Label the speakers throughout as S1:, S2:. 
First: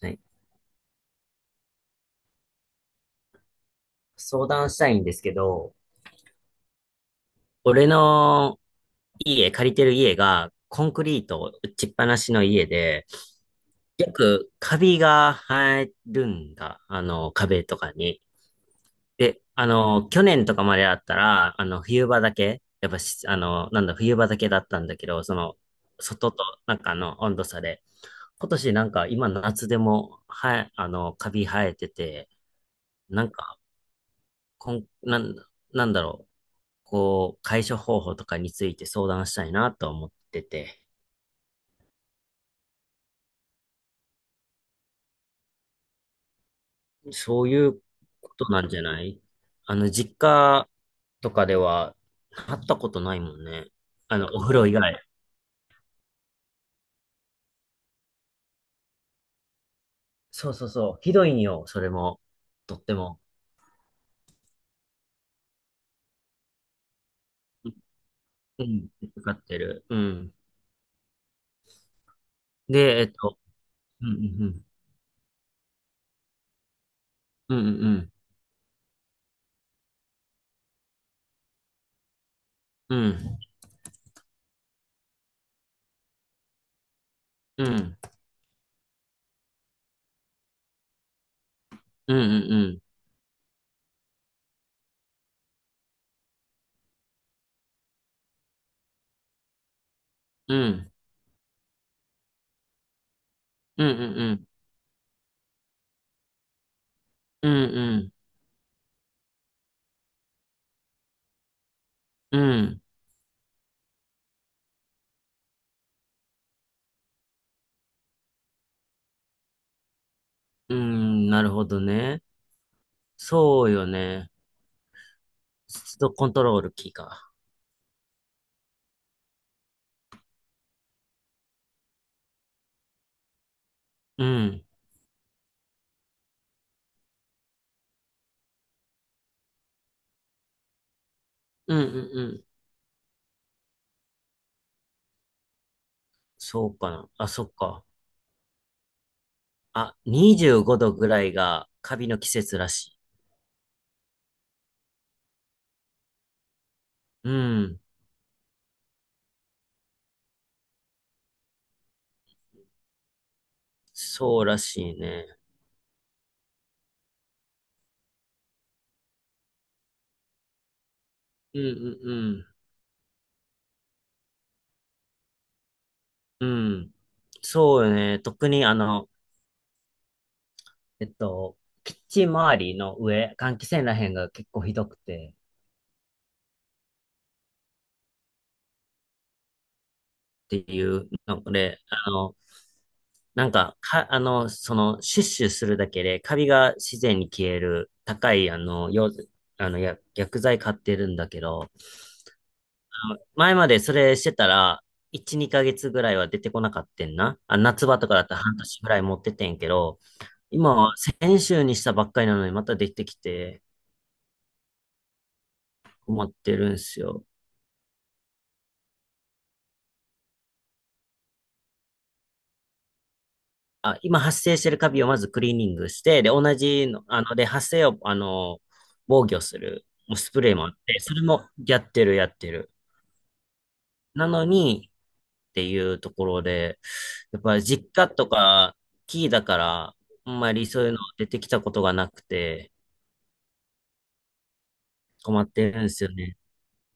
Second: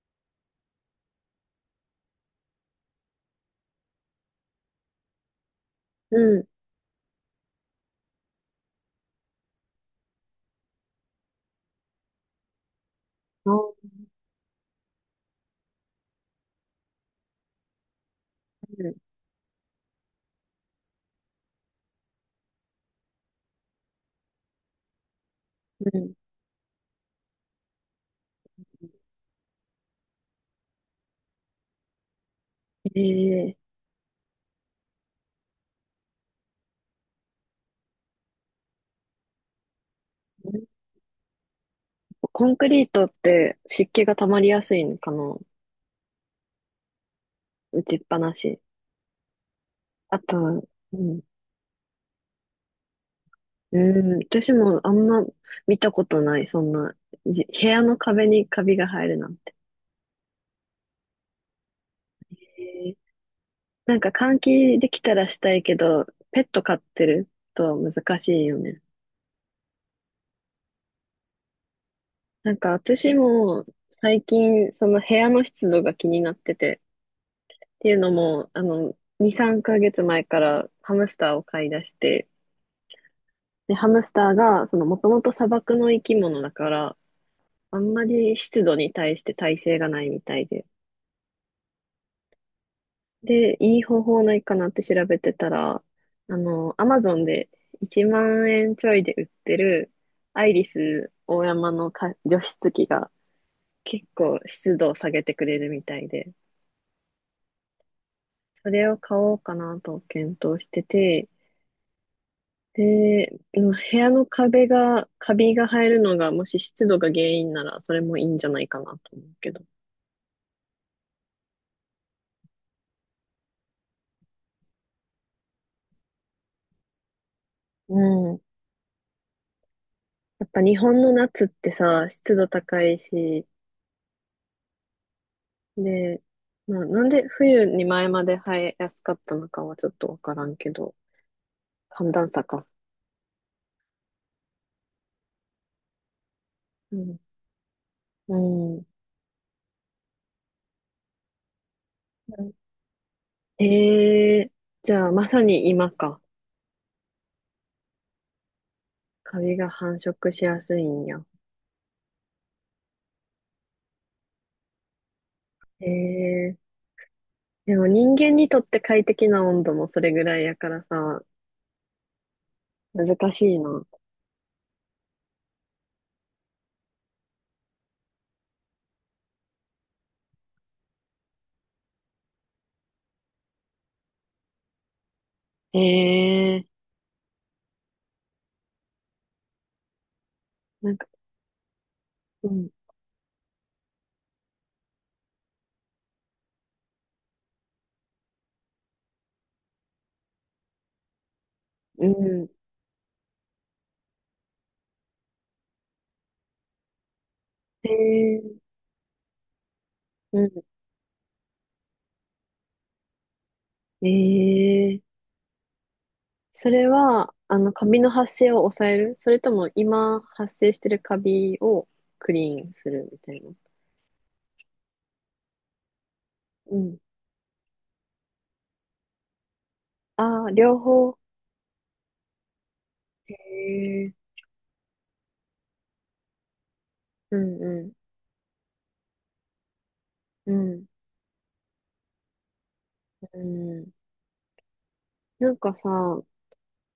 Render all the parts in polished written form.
S1: はい、相談したいんですけど、
S2: うん。
S1: 俺の家、借りてる家が、コンクリート打ちっぱなしの家で、
S2: あー
S1: よくカビが生えるんだ。壁とかに。
S2: うん。
S1: で、去年とかまでだったら、冬場だけ、やっぱし、あの、なんだ、冬場だけだったんだけど、その、
S2: うん。
S1: 外と、なんか温度差で。今年なんか今夏でも、はい、カビ生えてて、
S2: え
S1: なん
S2: ー、
S1: か、こん、なん、なんだろう。こう、解消方法とかについて相談したいなと思ってて、
S2: コンクリートって湿気が溜まりやすいのかな。
S1: そういう
S2: 打ちっぱな
S1: こと
S2: し。
S1: なんじゃない？実
S2: あと、
S1: 家
S2: うん。
S1: とかでは、会ったことないもんね。
S2: うん。
S1: お
S2: 私
S1: 風呂以
S2: もあん
S1: 外。
S2: ま見たことない。そんな、部屋の壁にカビが生えるなんて。
S1: そうそうそう。ひどいんよ、それも。とっ
S2: えー。
S1: ても。
S2: なんか換気できたらしたいけど、ペット飼ってると難しいよ
S1: う
S2: ね。
S1: ん、かかってる。うん。
S2: なんか
S1: で、
S2: 私も
S1: うんう
S2: 最
S1: んうん。
S2: 近その部屋の湿度が気になってて、
S1: うんう
S2: っていうの
S1: ん
S2: も、2、3ヶ月前からハムスターを飼い出して、
S1: うん。
S2: で、ハムスターが、もともと砂漠の生き物だから、
S1: うんう
S2: あん
S1: ん
S2: まり湿度に対して耐性がないみたいで。
S1: うん。
S2: で、いい方法ないかなって調べてたら、アマゾンで1万円ちょいで売ってる、アイ
S1: うん
S2: リ
S1: うんうん。
S2: ス大山のか除湿機が
S1: うんう
S2: 結
S1: んう
S2: 構
S1: ん。
S2: 湿度を下げてくれるみたいで、
S1: うんうん
S2: それを買おうかなと検討してて、
S1: うん。
S2: で、うん、部屋の壁が、カビが生えるのが、もし湿度が原因なら、それもいいんじゃないかなと思うけど。
S1: うん、なるほどね。そうよね。湿度コントロールキーか。
S2: うん。やっぱ日本の夏ってさ、湿度高いし、
S1: うん。
S2: で、まあ、なんで冬に前まで生えやすかったのかはちょっとわからんけど、
S1: うんうん
S2: 寒
S1: う
S2: 暖差
S1: ん。
S2: か。
S1: そうか
S2: う
S1: な。
S2: ん。
S1: あ、そっか。
S2: うん。
S1: あ、25度ぐらいがカビの季節らしい。
S2: えー。じゃあまさに今か。
S1: うん。
S2: カビが繁殖しやすいんや。
S1: そうらしいね。
S2: えー。でも人間にとって快適な温度もそれぐらいやからさ、
S1: うんうん
S2: 難しいな。
S1: うん。うん。そうよね。特にえっと、キッチン周りの上、換気扇らへんが結構ひどくて
S2: ええ。
S1: ってい
S2: なんか、
S1: うので、あの、
S2: うん、
S1: なんか、か、あの、その、シュッシュするだけで、カビが自然に消える、高い、あの、よ、あの、や、薬剤買ってるんだけど、
S2: うん。
S1: 前までそれしてたら、1、2ヶ月ぐらいは出てこなかったんな。あ、夏場とかだったら半
S2: ええ。
S1: 年ぐらい持っててんけど、
S2: うん。
S1: 今は先週にしたばっかりなのにまたできてきて
S2: ええ、
S1: 困って
S2: そ
S1: るん
S2: れ
S1: すよ。
S2: は、カビの発生を抑える、それとも今発生してるカビをクリーンするみたいな？
S1: あ、今発生してるカビをまずクリーニングして、で、同
S2: う
S1: じ
S2: ん。
S1: の、発生を、防御する、もうスプ
S2: ああ、
S1: レーもあっ
S2: 両
S1: て、そ
S2: 方。
S1: れもやってる、やってる。
S2: へえ、
S1: なのにっていうところで、
S2: う
S1: やっぱ
S2: ん
S1: り
S2: う
S1: 実
S2: ん、
S1: 家とかキーだから、あんま
S2: う
S1: りそ
S2: ん、
S1: ういうの出てきたことがなくて
S2: うん。
S1: 困っ
S2: なん
S1: て
S2: か
S1: るんで
S2: さ、
S1: すよね。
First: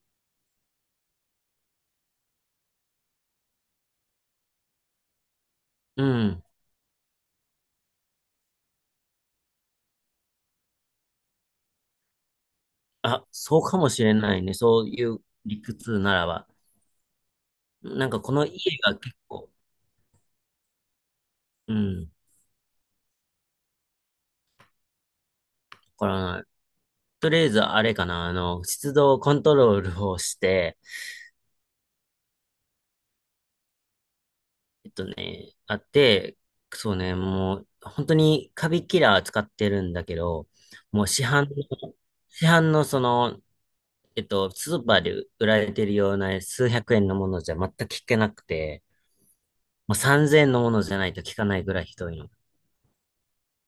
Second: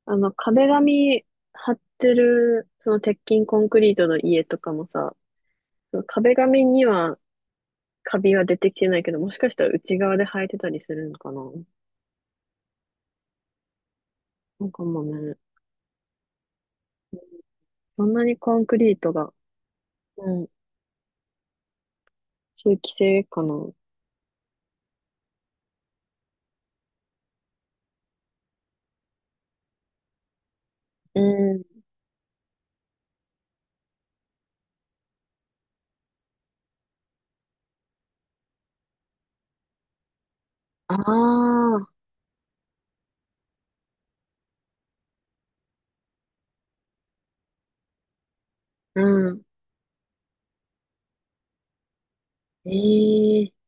S2: 壁紙貼ってる、その鉄筋コンクリートの家とかもさ、その
S1: う
S2: 壁
S1: ん。
S2: 紙にはカビは出てきてないけど、もしかしたら内側で生えてたりするのかな。
S1: あ、そうかもしれないね。
S2: なんか
S1: そう
S2: もう
S1: いう
S2: ね、
S1: 理屈ならば。
S2: そ
S1: なん
S2: ん
S1: か
S2: な
S1: こ
S2: に
S1: の
S2: コンク
S1: 家
S2: リ
S1: が
S2: ート
S1: 結
S2: が、
S1: 構、
S2: うん、
S1: うん、わ
S2: 通気性かな。
S1: からない。とりあえずあれかな、湿度コントロールをして、
S2: うん。
S1: えっとね、あって、そうね、もう本当にカビキラー使ってるんだけど、
S2: あ
S1: もう市販
S2: あ、
S1: のそのスーパーで売られてるような数百円のものじゃ全く聞けなくて、
S2: うん。
S1: もう3000円のものじゃないと聞かないぐらいひどいの。
S2: ええ、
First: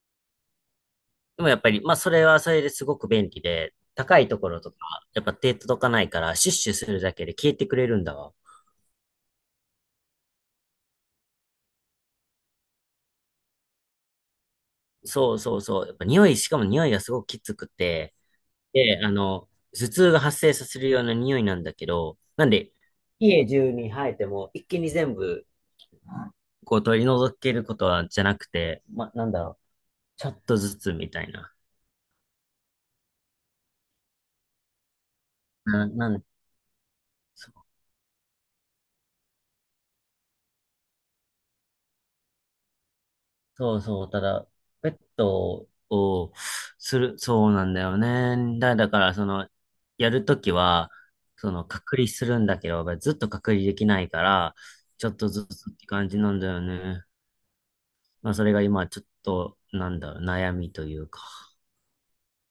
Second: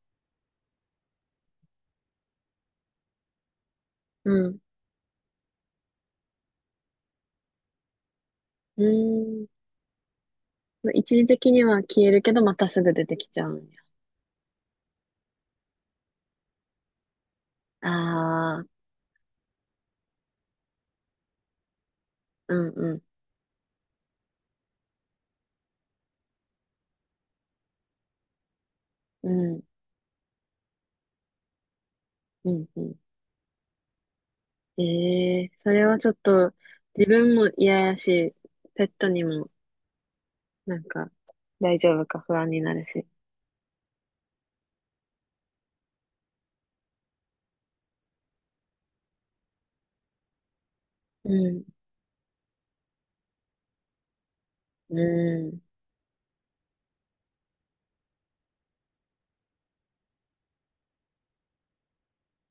S1: でもやっぱり、まあそれはそれですごく便利で、高い
S2: う
S1: とこ
S2: ん。
S1: ろとか、やっぱ手届かないから、シュッシュするだけで消えてくれるんだわ。
S2: うん。一時的には消えるけど、またすぐ出てきちゃうんや。
S1: そうそうそう。やっぱ匂い、しかも匂いがすごくきつくて、
S2: ああ、
S1: で、頭痛が発生させるような匂いなんだけど、なん
S2: うん
S1: で、
S2: うん、
S1: 家中に生えても一気に全部、こう取り除けることはじゃなくて、ま、な
S2: う
S1: んだろ
S2: ん、
S1: う、ちょっとずつみたいな。
S2: うん、うん。ええ、それ
S1: な、
S2: はち
S1: な
S2: ょっ
S1: ん、
S2: と、自分も
S1: そう
S2: 嫌やし、ペットにも、なんか、大丈夫か不安になるし。
S1: そうそう、ただ、ペットをそうなんだよね。だから、その、やるときは、
S2: う
S1: そ
S2: ん、
S1: の、隔離するんだけど、ずっと隔離できないから、
S2: う
S1: ちょっとず
S2: ん。
S1: つって感じなんだよね。まあ、それが今、ちょっと、なんだろう、悩みというか。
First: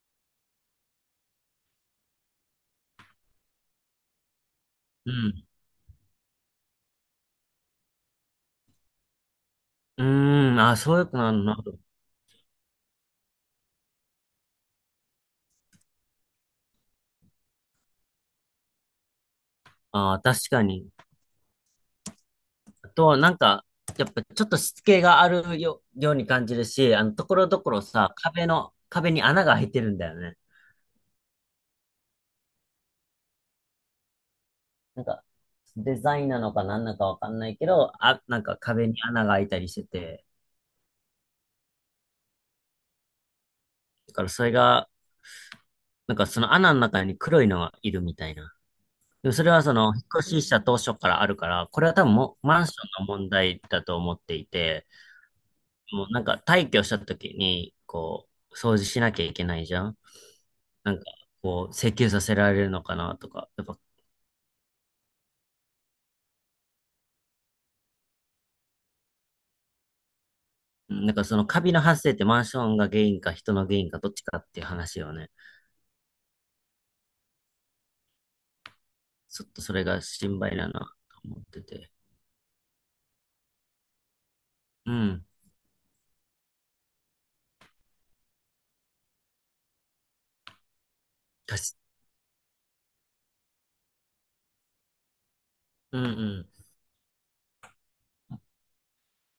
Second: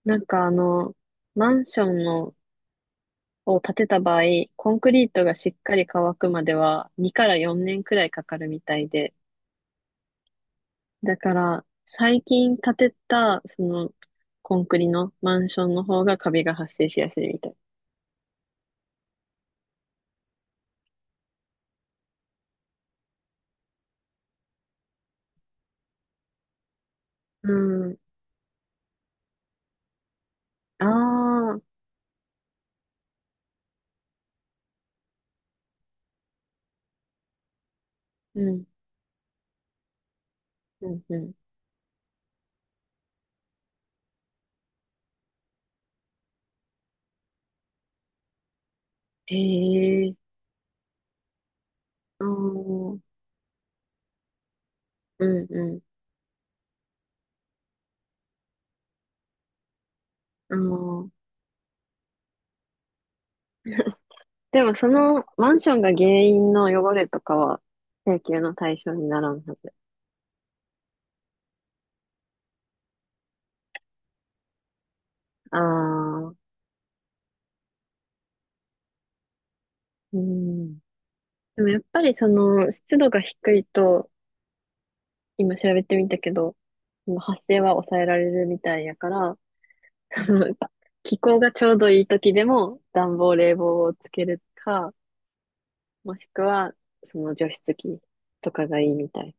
S2: なんか、マンションのを建てた場合、コンクリー
S1: う
S2: トが
S1: ん。
S2: しっかり乾くまでは2から4年くらいかかるみたいで、
S1: うーん、あ、そういうこ
S2: だ
S1: とな
S2: か
S1: のな。
S2: ら最近建てたそのコンクリのマンションの方がカビが発生しやすいみたい。
S1: あー、確かに。あとは、なんか、やっぱちょっとしつけがあるよ、ように感じるし、ところ
S2: う
S1: どころ
S2: ん。
S1: さ、壁に穴が開いてるんだよね。
S2: ああ、
S1: なんか、デザインなのか何なのかわかんないけど、あ、な
S2: う
S1: んか
S2: ん、
S1: 壁に穴が開いたりしてて、
S2: うん、うん。
S1: だからそれが、なんかその穴の中に黒いのがいるみたいな。でも
S2: へ
S1: それはその、引っ
S2: え、
S1: 越しした当初からあるから、これは多分
S2: ああ、
S1: もマンシ
S2: うん、
S1: ョンの問題だと思っていて、
S2: う
S1: もうなんか退去した時に、こう、掃除しなきゃいけないじゃん。
S2: ん、
S1: なんか、
S2: ああ。
S1: こう、請求させられるのかなとか、やっぱ、
S2: でもそのマンションが原因の汚れとかは請求の対象にならんはず。
S1: なんかそのカビの発生ってマンションが原因か人の原因かどっちかっていう話よね。
S2: ああ、
S1: ちょっとそれが
S2: う
S1: 心配だ
S2: ん。
S1: なと思っ
S2: で
S1: て
S2: もやっ
S1: て。
S2: ぱりその湿度が低いと、
S1: うん。
S2: 今調べてみたけど、その発生は抑えられるみたいやから、その気候が
S1: 加
S2: ちょ
S1: 湿、
S2: うどいい時でも暖房冷房をつけるか、
S1: うんう
S2: もしく
S1: ん。
S2: はその除湿機とかがいいみたい。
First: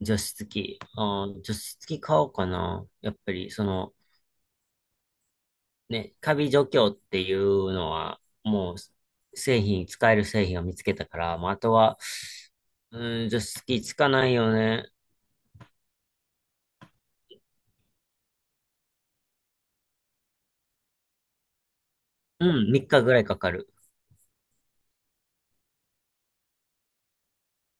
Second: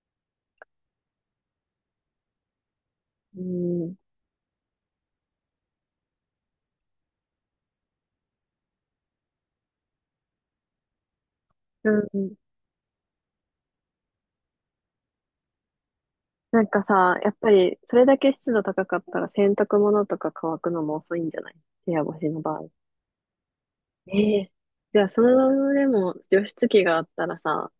S1: 除湿機。あー、除湿機買おうかな。やっぱ
S2: う
S1: り、その、
S2: ん。
S1: ね、カビ除去っていうのは、もう、製品、使える製品を見つけたから、もうあと
S2: う
S1: は、
S2: ん。
S1: うん、除湿機つかないよね。
S2: なんかさ、やっぱりそれだけ湿度高かったら洗濯物とか乾くのも遅いんじゃない？部屋干しの
S1: う
S2: 場合。
S1: ん、3日ぐらいかかる。
S2: ええ。じゃあそれでも除湿機があったらさ、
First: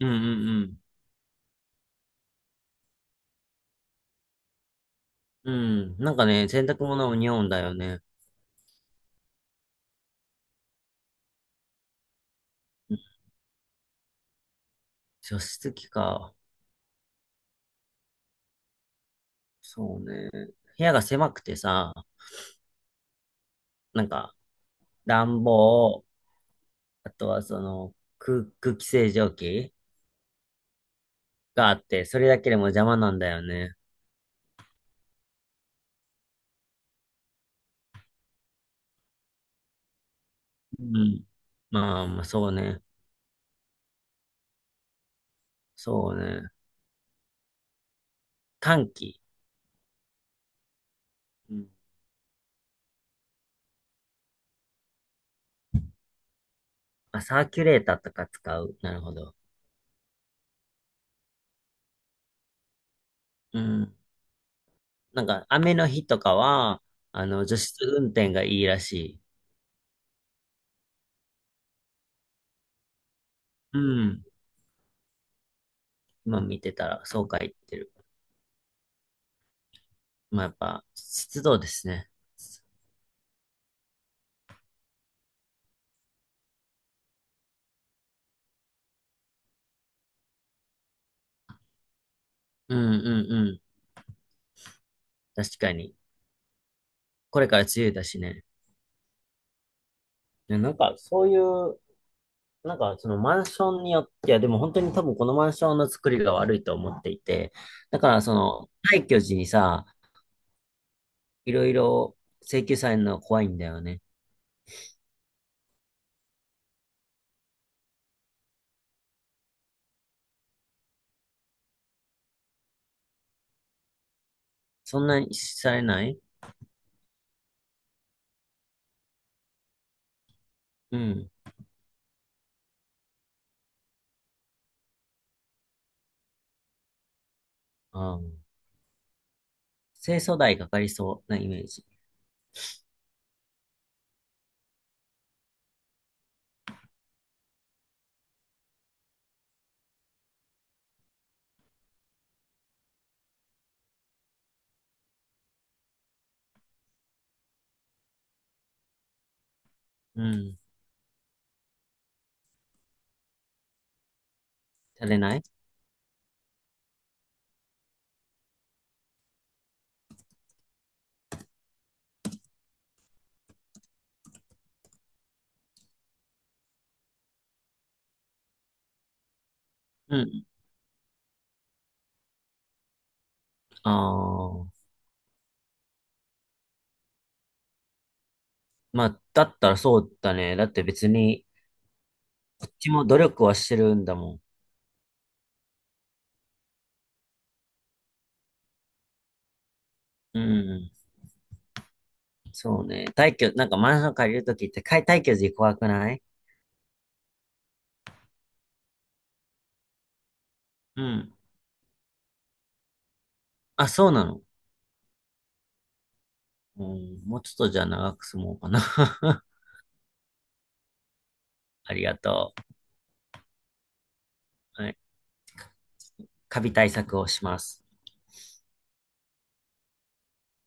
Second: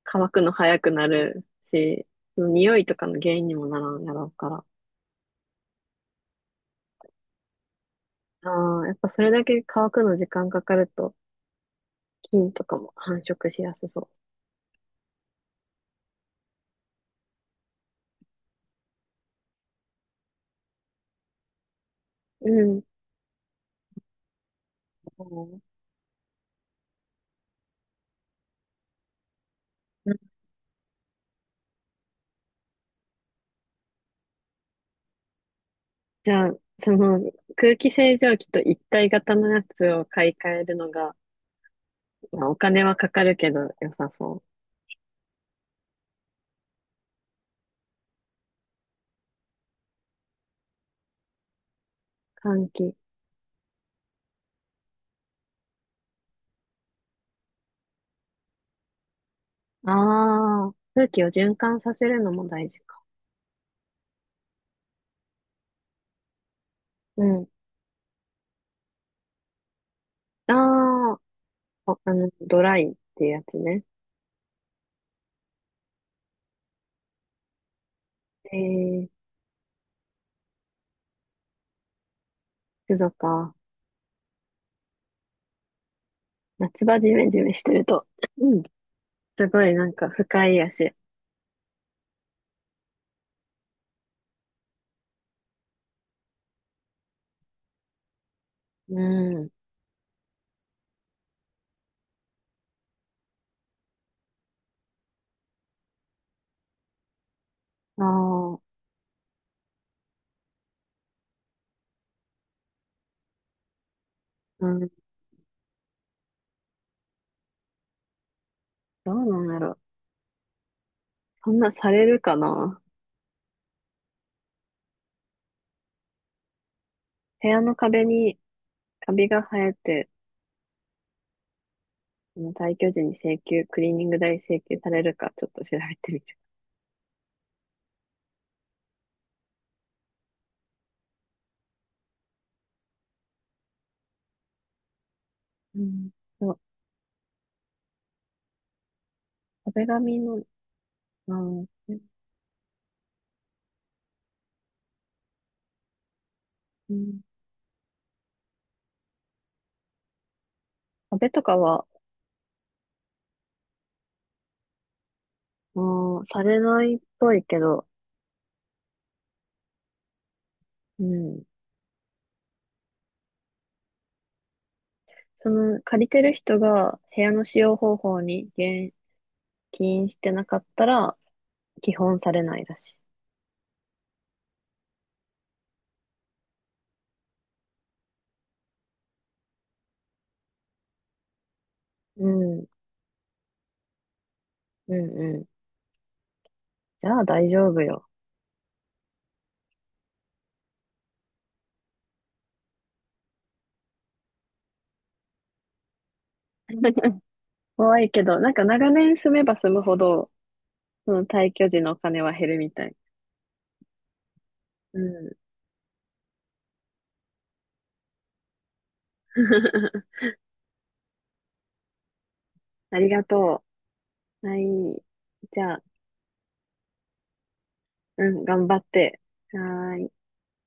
S1: うん
S2: 乾くの
S1: う
S2: 早
S1: ん
S2: くなるし、匂いとかの原因にもならんやろうから。
S1: うん。うん。なんかね、洗濯物もにおうんだよね。
S2: ああ、やっぱそれだけ乾くの時間かかると、菌とかも繁殖しやすそ
S1: 除湿機か。そうね。部屋が狭くてさ、
S2: う。うん。
S1: なんか、暖
S2: う
S1: 房、あとはその、空気清浄機
S2: ん。
S1: があって、それだけでも邪魔なんだよね。
S2: じゃあ、その空気清浄機と一体型のやつを買い替える
S1: う
S2: の
S1: ん。
S2: が、
S1: ん。まあ、まあ、
S2: ま
S1: そ
S2: あ、
S1: う
S2: お
S1: ね。
S2: 金はかかるけど良さそ
S1: そうね。換気。うん。
S2: う。換気。
S1: あ、サーキュレーターとか使う。なるほど。
S2: ああ、空気を循環させるのも大事か。
S1: うん。なんか、雨の日とかは、
S2: うん。
S1: 除湿運転がいいらしい。
S2: ああ、ドライっていうやつ
S1: う
S2: ね。
S1: ん。今見てたら、そうか言ってる。
S2: えー、
S1: まあ、やっぱ、湿度ですね。
S2: 湿度か。夏場ジメジメしてると、うん、すごいなんか不快やし。
S1: うんうんうん。確かに。これから梅雨だしね。
S2: うん。
S1: ね、なんか、そういうなんか、そのマンションによって、いや、でも本当に多分このマンションの作りが悪いと思っていて、だ
S2: あ
S1: からそ
S2: あ、
S1: の、退去時にさ、いろいろ請求されるの怖いんだよね。
S2: うん。どうなんやろ。そんなされるかな？
S1: そんなにされない？
S2: 部屋の壁にカビが生えて、
S1: うん。
S2: その退去時に請求、クリーニング代請求されるかちょっと調べてみる。
S1: ああ。清掃代かかりそうなイメージ。
S2: うん。そう、壁紙の、うん、うん、
S1: うん。
S2: 壁とかは、
S1: されない？
S2: うん、されないっぽいけど、うん。その借りてる人が部屋の使用方法に言及
S1: う
S2: してな
S1: ん。
S2: かったら、基本されないらしい。
S1: ああ。まあ、だったらそうだね。だって別に、
S2: うん、
S1: こっちも努力はしてるんだもん。
S2: うん、うん。じゃあ大丈夫よ。
S1: うん。そうね。退去、なんかマンション借りるときって、退去時怖くない？
S2: 怖いけど、なんか長年住めば住むほど、
S1: う
S2: その
S1: ん。
S2: 退去時のお金は減るみたい。
S1: あ、そうなの？
S2: うん。
S1: うん、もうちょっとじゃあ長く住もうかな。ありがと
S2: ありがとう。は
S1: う。はい。
S2: い。じゃあ、
S1: カビ対策をします。
S2: うん、頑張って。はーい。